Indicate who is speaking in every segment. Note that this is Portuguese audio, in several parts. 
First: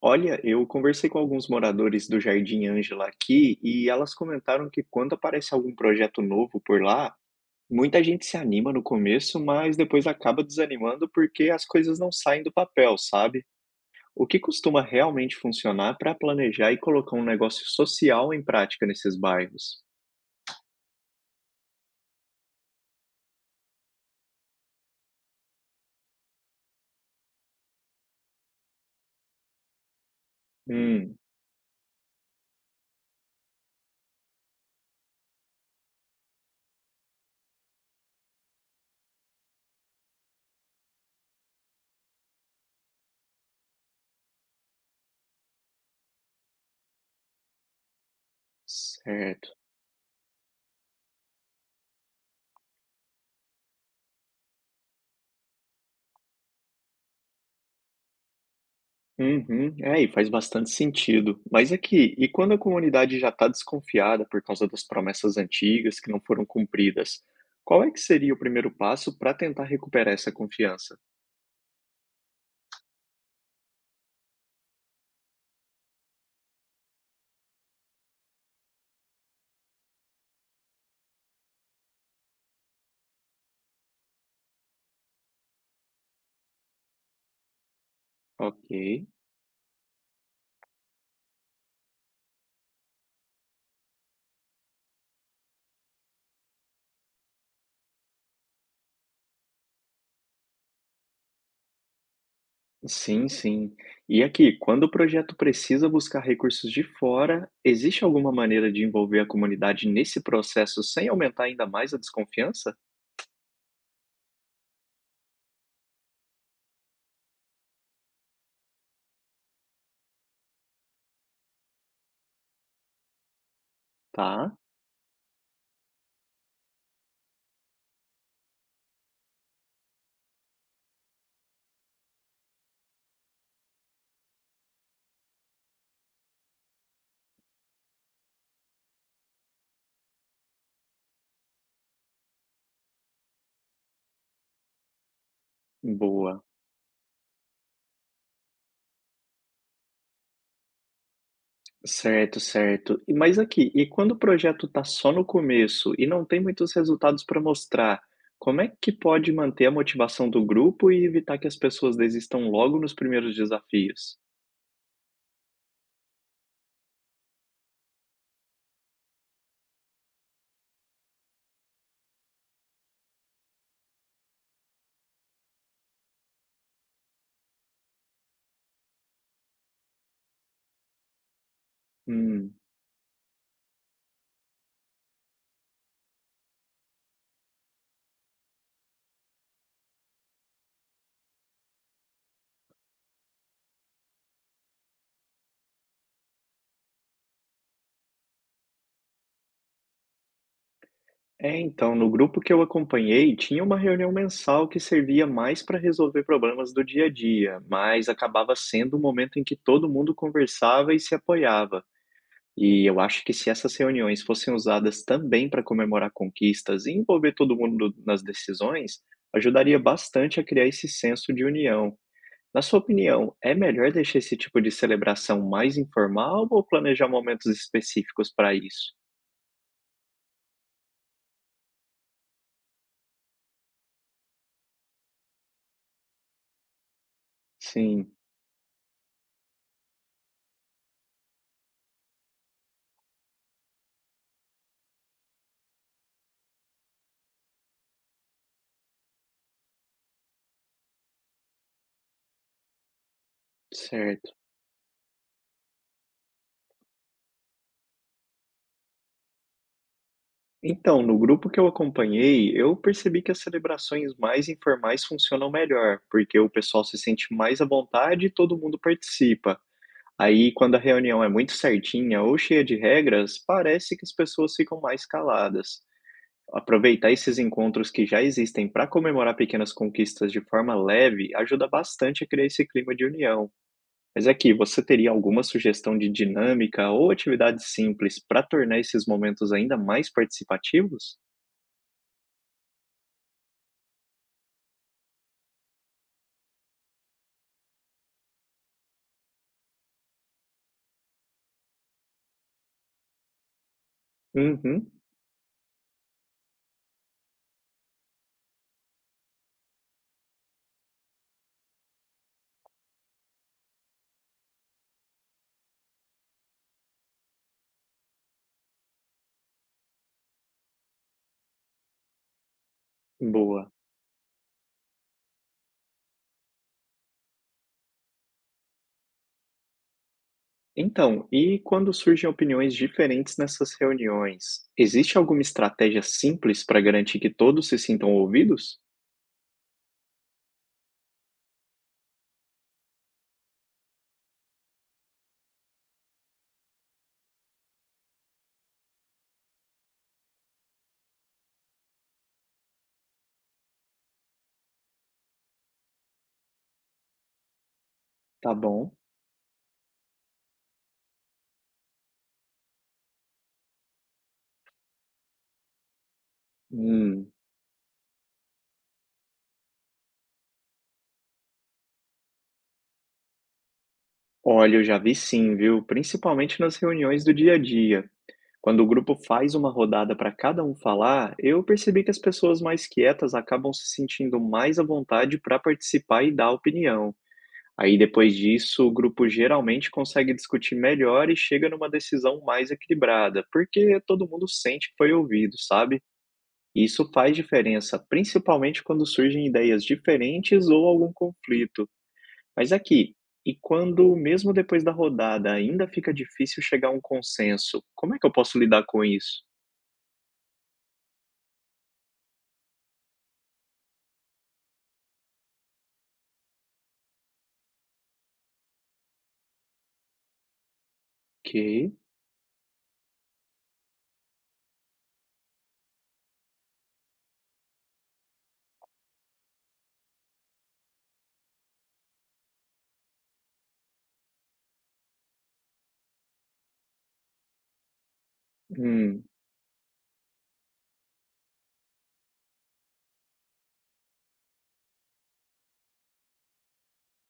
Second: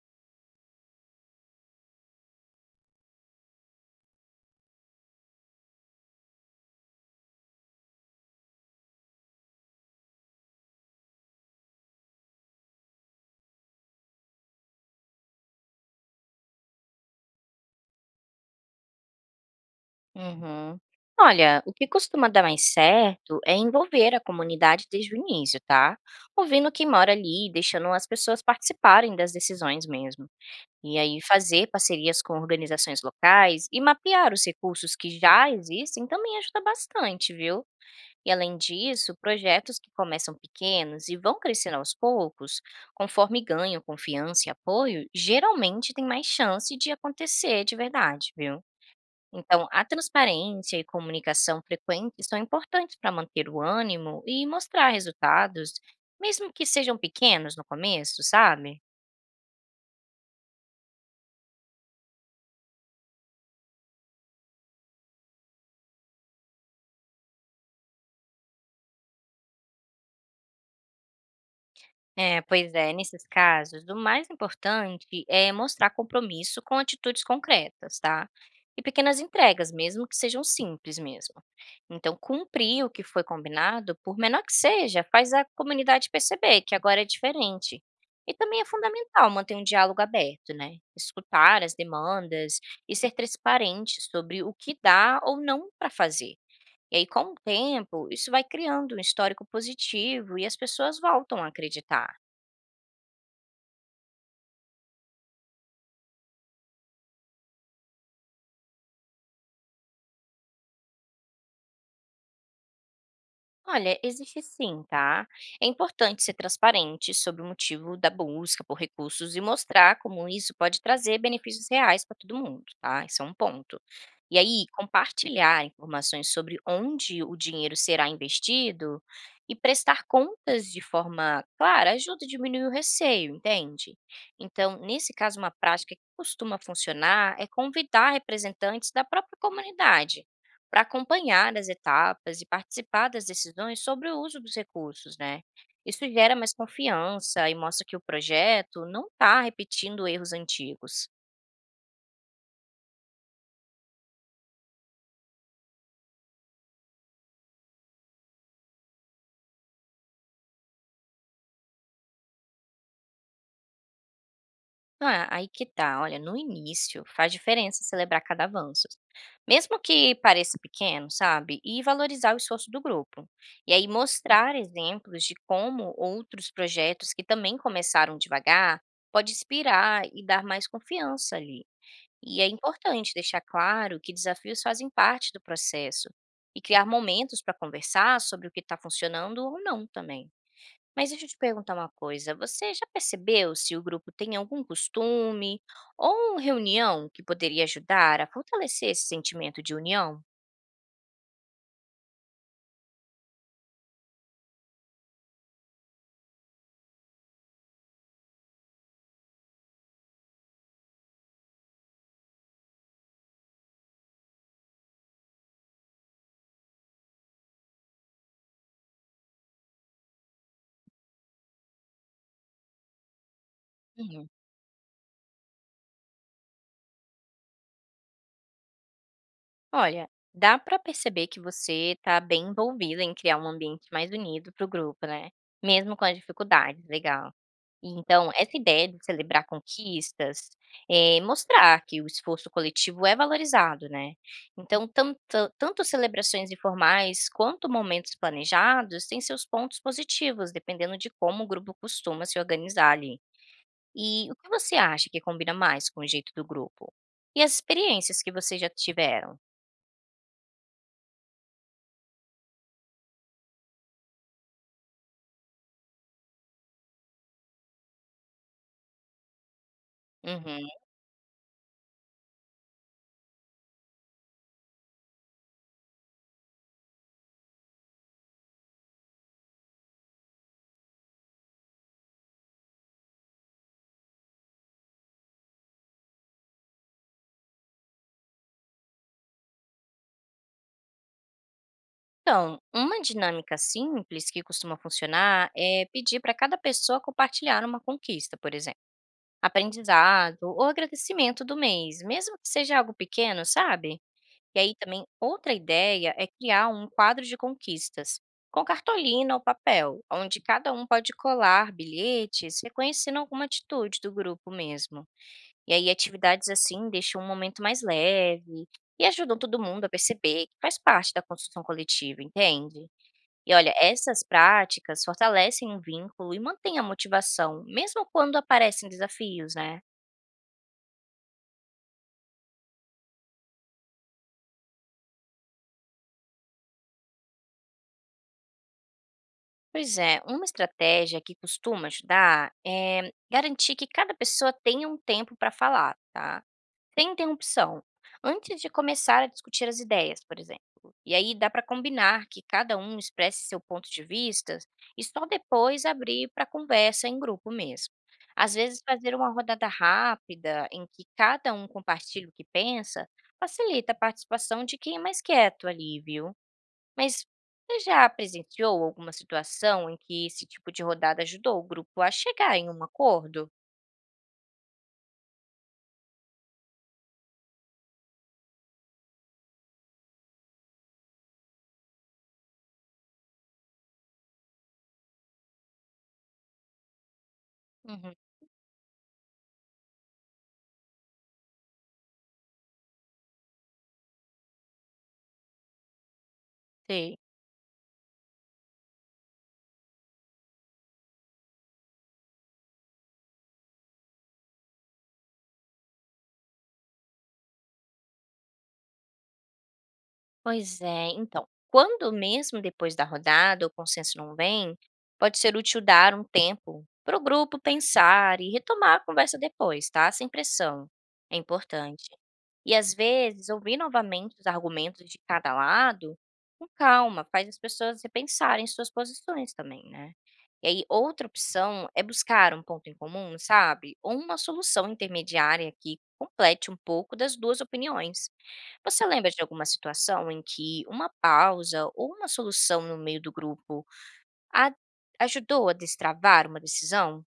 Speaker 1: Olha, eu conversei com alguns moradores do Jardim Ângela aqui e elas comentaram que quando aparece algum projeto novo por lá, muita gente se anima no começo, mas depois acaba desanimando porque as coisas não saem do papel, sabe? O que costuma realmente funcionar para planejar e colocar um negócio social em prática nesses bairros?
Speaker 2: Uhum. Olha, o que costuma dar mais certo é envolver a comunidade desde o início, tá? Ouvindo quem mora ali, deixando as pessoas participarem das decisões mesmo. E
Speaker 1: Hum,
Speaker 2: aí fazer parcerias com organizações locais e mapear os recursos que já existem também ajuda bastante, viu? E além disso, projetos que começam pequenos e vão crescendo aos poucos, conforme ganham confiança e apoio, geralmente têm mais chance de acontecer de verdade, viu?
Speaker 1: certo.
Speaker 2: Então, a transparência e comunicação frequente são importantes para manter o ânimo e mostrar resultados, mesmo que sejam pequenos no começo, sabe?
Speaker 1: Uhum. É, e faz bastante sentido. Mas aqui, e quando a comunidade já está desconfiada por causa das promessas antigas que não foram cumpridas, qual é que seria o primeiro passo para tentar recuperar essa confiança?
Speaker 2: É, pois é, nesses casos, o mais importante é mostrar compromisso com atitudes concretas, tá? E pequenas entregas, mesmo que sejam simples mesmo. Então, cumprir o que foi combinado, por menor que seja, faz a comunidade perceber que agora é diferente. E também é
Speaker 1: Ok,
Speaker 2: fundamental manter um diálogo aberto, né? Escutar as demandas e ser transparente sobre o que dá ou não para fazer. E aí, com o tempo, isso vai criando um histórico positivo e as pessoas voltam a acreditar.
Speaker 1: sim, sim. E aqui, quando o projeto precisa buscar recursos de fora, existe alguma maneira de envolver a comunidade nesse processo sem aumentar ainda mais a desconfiança?
Speaker 2: Olha, existe sim, tá? É importante ser transparente sobre o motivo da busca por recursos e mostrar como isso pode trazer benefícios reais para todo mundo, tá? Esse é um ponto. E
Speaker 1: Tá,
Speaker 2: aí, compartilhar informações sobre onde o dinheiro será investido e prestar contas de forma clara ajuda a diminuir o receio, entende? Então, nesse caso, uma prática que costuma funcionar é convidar representantes da própria comunidade para acompanhar as etapas e participar das decisões sobre o uso dos recursos, né? Isso gera
Speaker 1: boa.
Speaker 2: mais confiança e mostra que o projeto não está repetindo erros antigos.
Speaker 1: Certo, certo. E mas aqui, e quando o projeto está só no começo e não tem muitos resultados para mostrar, como é que pode manter a motivação do grupo e evitar que as pessoas desistam logo nos primeiros desafios?
Speaker 2: Ah, aí que tá, olha, no início faz diferença celebrar cada avanço, mesmo que pareça pequeno, sabe? E valorizar o esforço do grupo. E aí mostrar exemplos de como outros projetos que também começaram devagar pode inspirar e dar mais confiança ali. E é
Speaker 1: Hum.
Speaker 2: importante deixar claro que desafios fazem parte do processo e criar momentos para conversar sobre o que está funcionando ou não também. Mas deixa eu te perguntar uma coisa: você já percebeu se o grupo tem algum costume ou reunião que poderia ajudar a fortalecer esse sentimento de união?
Speaker 1: É, então, no grupo que eu acompanhei, tinha uma reunião mensal que servia mais para resolver problemas do dia a dia, mas acabava sendo um momento em que todo mundo conversava e se apoiava. E eu acho que se essas reuniões fossem usadas também para comemorar conquistas e envolver todo mundo nas decisões, ajudaria bastante a criar esse senso de união. Na sua opinião, é melhor deixar esse tipo de celebração mais informal ou planejar momentos específicos para isso?
Speaker 2: Olha, dá para perceber que você está bem envolvida em criar um ambiente mais unido para o grupo, né? Mesmo com as dificuldades, legal. E
Speaker 1: Sim,
Speaker 2: então, essa ideia de celebrar conquistas, mostrar que o esforço coletivo é valorizado, né? Então, tanto celebrações informais quanto momentos planejados têm seus pontos positivos, dependendo de como o grupo costuma se organizar ali. E o
Speaker 1: certo.
Speaker 2: que você acha que combina mais com o jeito do grupo? E as experiências que vocês já tiveram?
Speaker 1: Então, no grupo que eu acompanhei, eu percebi que as celebrações mais informais funcionam melhor, porque o pessoal se sente mais à vontade e todo mundo participa. Aí,
Speaker 2: Uhum.
Speaker 1: quando a reunião é muito certinha ou cheia de regras, parece que as pessoas ficam mais caladas. Aproveitar esses encontros que já existem para comemorar pequenas conquistas de forma leve ajuda bastante a criar esse clima de união. Mas aqui, você teria alguma sugestão de dinâmica ou atividade simples para tornar esses momentos ainda mais participativos?
Speaker 2: Então, uma dinâmica simples que costuma funcionar é pedir para cada pessoa compartilhar uma conquista, por exemplo, aprendizado ou agradecimento do mês, mesmo que seja algo pequeno, sabe? E aí
Speaker 1: Uhum,
Speaker 2: também outra ideia é criar um quadro de conquistas, com cartolina ou papel, onde cada um pode colar bilhetes reconhecendo alguma atitude do grupo mesmo. E aí atividades assim deixam um momento mais leve e ajudam todo mundo a perceber que faz parte da construção coletiva, entende? E
Speaker 1: boa.
Speaker 2: olha, essas práticas fortalecem um vínculo e mantêm a motivação, mesmo quando aparecem desafios, né?
Speaker 1: Então, e quando surgem opiniões diferentes nessas reuniões, existe alguma estratégia simples para garantir que todos se sintam ouvidos?
Speaker 2: Pois é, uma estratégia que costuma ajudar é garantir que cada pessoa tenha um tempo para falar, tá? Sem interrupção, antes de começar a discutir as ideias, por exemplo. E aí dá para combinar que cada um expresse seu ponto de vista e só depois abrir para conversa em grupo mesmo. Às
Speaker 1: Tá
Speaker 2: vezes,
Speaker 1: bom.
Speaker 2: fazer uma rodada rápida em que cada um compartilha o que pensa facilita a participação de quem é mais quieto ali, viu? Mas
Speaker 1: Hum,
Speaker 2: você já presenciou alguma situação em que esse tipo de rodada ajudou o grupo a chegar em um acordo?
Speaker 1: olha, eu já vi sim, viu? Principalmente nas reuniões do dia a dia. Quando o grupo faz uma rodada para cada um falar, eu percebi que as pessoas mais quietas acabam se sentindo mais à vontade para participar e dar opinião. Aí
Speaker 2: Uhum,
Speaker 1: depois disso, o grupo geralmente consegue discutir melhor e chega numa decisão mais equilibrada, porque todo mundo sente que foi ouvido, sabe? E isso
Speaker 2: sei.
Speaker 1: faz diferença, principalmente quando surgem ideias diferentes ou algum conflito. Mas aqui, e quando mesmo depois da rodada ainda fica difícil chegar a um consenso, como é que eu posso lidar com isso?
Speaker 2: Pois é, então, quando mesmo depois da rodada o consenso não vem, pode ser útil dar um tempo para o grupo pensar e retomar a conversa depois, tá? Sem pressão. É
Speaker 1: Ok.
Speaker 2: importante. E às vezes, ouvir novamente os argumentos de cada lado, com calma, faz as pessoas repensarem suas posições também, né? E aí, outra opção é buscar um ponto em comum, sabe? Ou uma solução intermediária que complete um pouco das duas opiniões. Você
Speaker 1: Hum.
Speaker 2: lembra de alguma situação em que uma pausa ou uma solução no meio do grupo a ajudou a destravar uma decisão?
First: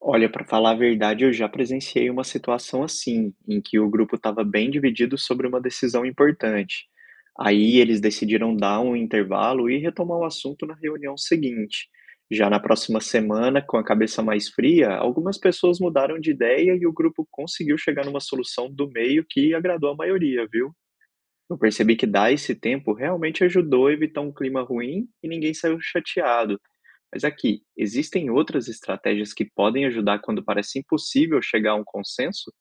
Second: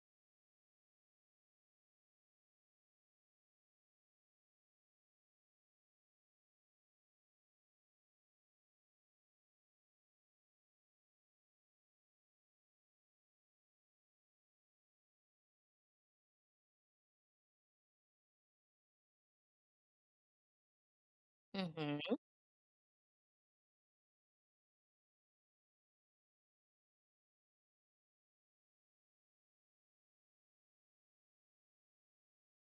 Speaker 1: Olha, para falar a verdade, eu já presenciei uma situação assim, em que o grupo estava bem dividido sobre uma decisão importante. Aí eles decidiram dar um intervalo e retomar o assunto na reunião seguinte. Já na próxima semana, com a cabeça mais fria, algumas pessoas mudaram de ideia e o grupo conseguiu chegar numa solução do meio que agradou a maioria, viu? Eu percebi que
Speaker 2: Uhum.
Speaker 1: dar esse tempo realmente ajudou a evitar um clima ruim e ninguém saiu chateado. Mas aqui, existem outras estratégias que podem ajudar quando parece impossível chegar a um consenso?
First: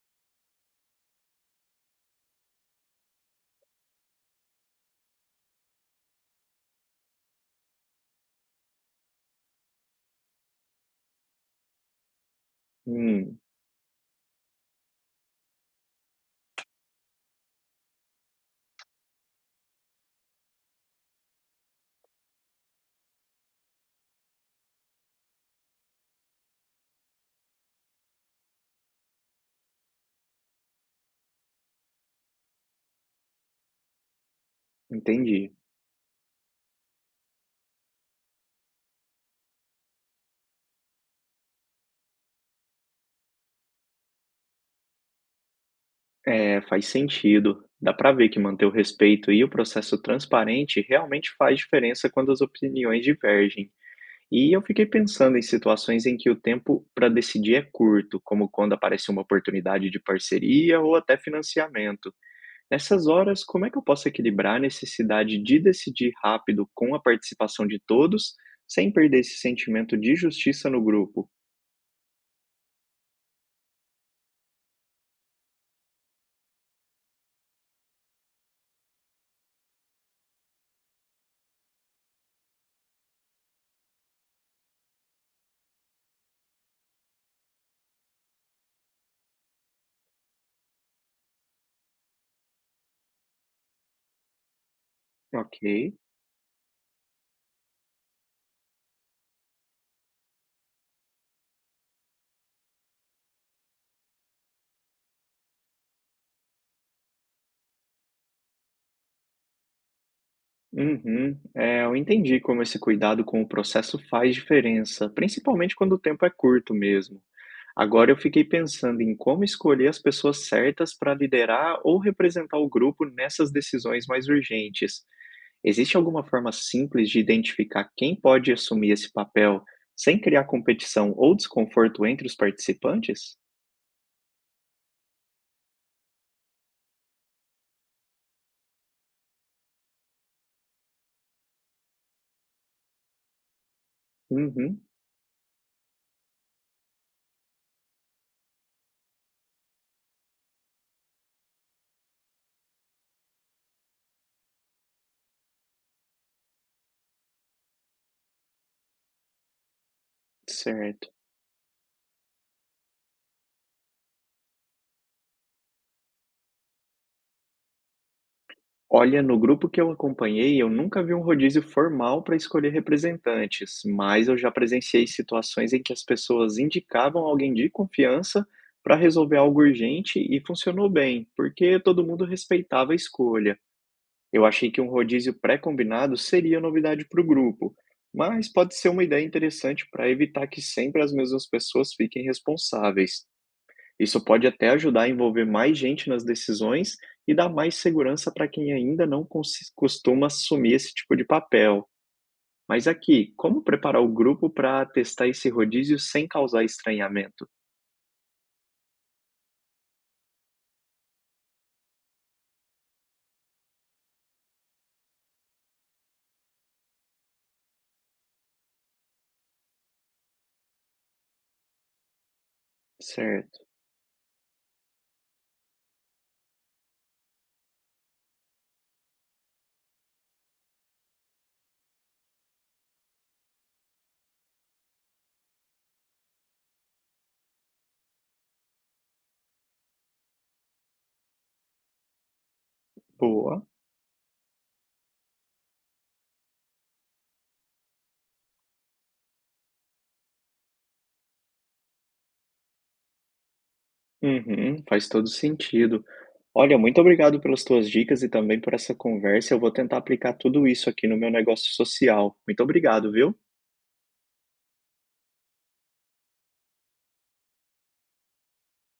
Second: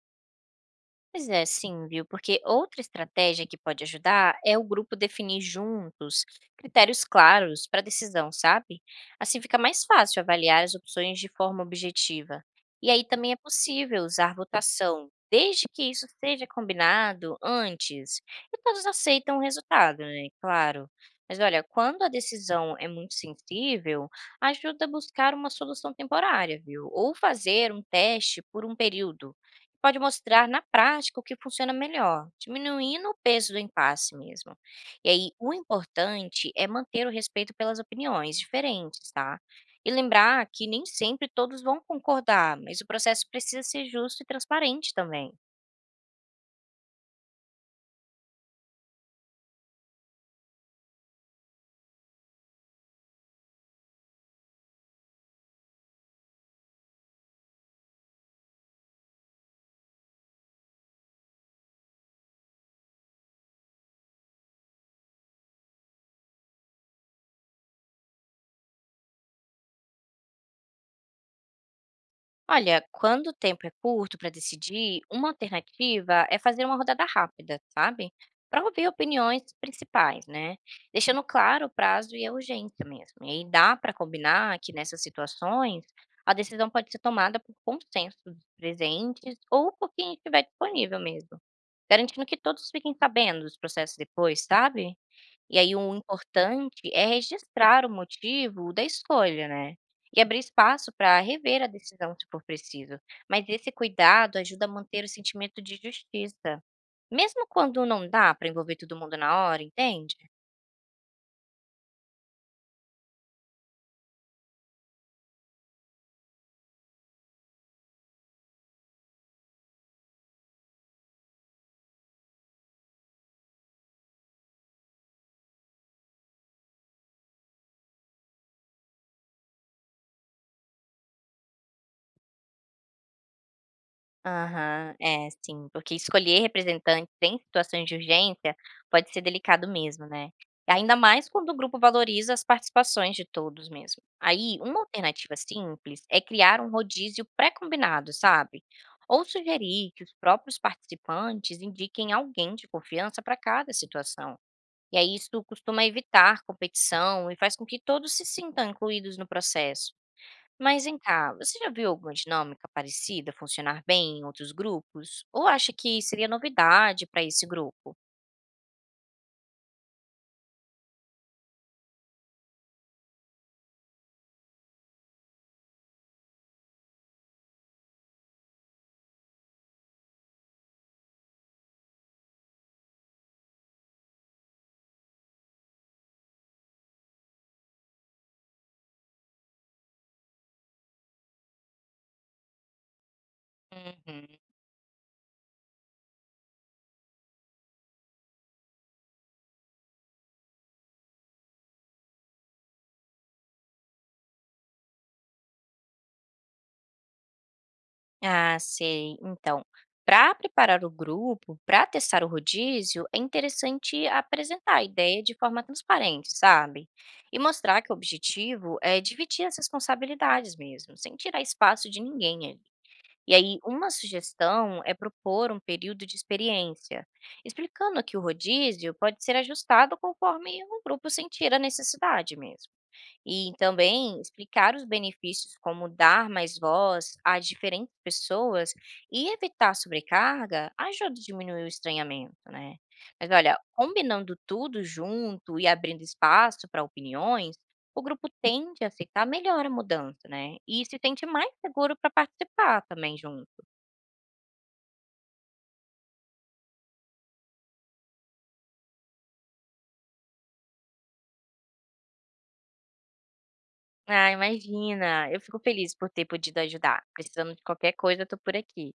Speaker 2: Pois é, sim, viu? Porque outra estratégia que pode ajudar é o grupo definir juntos critérios claros para decisão, sabe? Assim fica mais fácil avaliar as opções de forma objetiva. E aí também é
Speaker 1: Hum,
Speaker 2: possível usar votação, desde que isso seja combinado antes e todos aceitam o resultado, né? Claro. Mas olha, quando a decisão é muito sensível, ajuda a buscar uma solução temporária, viu? Ou fazer um teste por um período pode mostrar na prática o que funciona melhor, diminuindo o peso do impasse mesmo. E aí,
Speaker 1: entendi.
Speaker 2: o importante é manter o respeito pelas opiniões diferentes, tá? E lembrar que nem sempre todos vão concordar, mas o processo precisa ser justo e transparente também.
Speaker 1: É, faz sentido. Dá para ver que manter o respeito e o processo transparente realmente faz diferença quando as opiniões divergem. E eu fiquei pensando em situações em que o tempo para decidir é curto, como quando aparece uma oportunidade de parceria ou até financiamento. Nessas horas, como é que eu posso equilibrar a necessidade de decidir rápido com a participação de todos, sem perder esse sentimento de justiça no grupo?
Speaker 2: Olha, quando o tempo é curto para decidir, uma alternativa é fazer uma rodada rápida, sabe? Para ouvir opiniões principais, né? Deixando claro o prazo e a urgência mesmo. E aí dá para combinar que nessas situações a decisão pode ser tomada por consenso dos presentes ou por quem estiver disponível mesmo, garantindo que todos fiquem sabendo dos processos depois, sabe? E
Speaker 1: Ok.
Speaker 2: aí o importante é registrar o motivo da escolha, né, e abrir espaço para rever a decisão se for preciso. Mas esse cuidado ajuda a manter o sentimento de justiça, mesmo quando não dá para envolver todo mundo na hora, entende?
Speaker 1: Uhum. É, eu entendi como esse cuidado com o processo faz diferença, principalmente quando o tempo é curto mesmo. Agora eu fiquei pensando em como escolher as pessoas certas para liderar ou representar o grupo nessas decisões mais urgentes. Existe alguma forma simples de identificar quem pode assumir esse papel sem criar competição ou desconforto entre os participantes?
Speaker 2: Aham, é sim, porque escolher representantes em situações de urgência pode ser delicado mesmo, né? Ainda mais quando o grupo valoriza as participações de todos mesmo. Aí, uma
Speaker 1: Uhum,
Speaker 2: alternativa simples é criar um rodízio pré-combinado, sabe? Ou sugerir que os próprios participantes indiquem alguém de confiança para cada situação. E aí, isso costuma evitar competição e faz com que todos se sintam incluídos no processo. Mas vem
Speaker 1: certo.
Speaker 2: cá, você já viu alguma dinâmica parecida funcionar bem em outros grupos? Ou acha que seria novidade para esse grupo?
Speaker 1: Olha, no grupo que eu acompanhei, eu nunca vi um rodízio formal para escolher representantes, mas eu já presenciei situações em que as pessoas indicavam alguém de confiança para resolver algo urgente e funcionou bem, porque todo mundo respeitava a escolha. Eu achei que um rodízio pré-combinado seria novidade para o grupo, mas pode ser uma ideia interessante para evitar que sempre as mesmas pessoas fiquem responsáveis. Isso
Speaker 2: Uhum.
Speaker 1: pode até ajudar a envolver mais gente nas decisões e dar mais segurança para quem ainda não costuma assumir esse tipo de papel. Mas aqui, como preparar o grupo para testar esse rodízio sem causar estranhamento?
Speaker 2: Ah, sei. Então, para preparar o grupo, para testar o rodízio, é interessante apresentar a ideia de forma transparente, sabe? E mostrar que o objetivo é dividir as responsabilidades mesmo, sem tirar espaço de ninguém. E aí,
Speaker 1: Certo.
Speaker 2: uma sugestão é propor um período de experiência, explicando que o rodízio pode ser ajustado conforme o grupo sentir a necessidade mesmo. E também explicar os benefícios como dar mais voz a diferentes pessoas e evitar sobrecarga ajuda a diminuir o estranhamento, né? Mas olha,
Speaker 1: Boa.
Speaker 2: combinando tudo junto e abrindo espaço para opiniões, o grupo tende a aceitar melhor a mudança, né? E se sente mais seguro para participar também junto.
Speaker 1: Uhum, faz todo sentido. Olha, muito obrigado pelas tuas dicas e também por essa conversa. Eu vou tentar aplicar tudo isso aqui no meu negócio social. Muito obrigado, viu?
Speaker 2: Ah, imagina! Eu fico feliz por ter podido ajudar. Precisando de qualquer coisa, eu tô por aqui.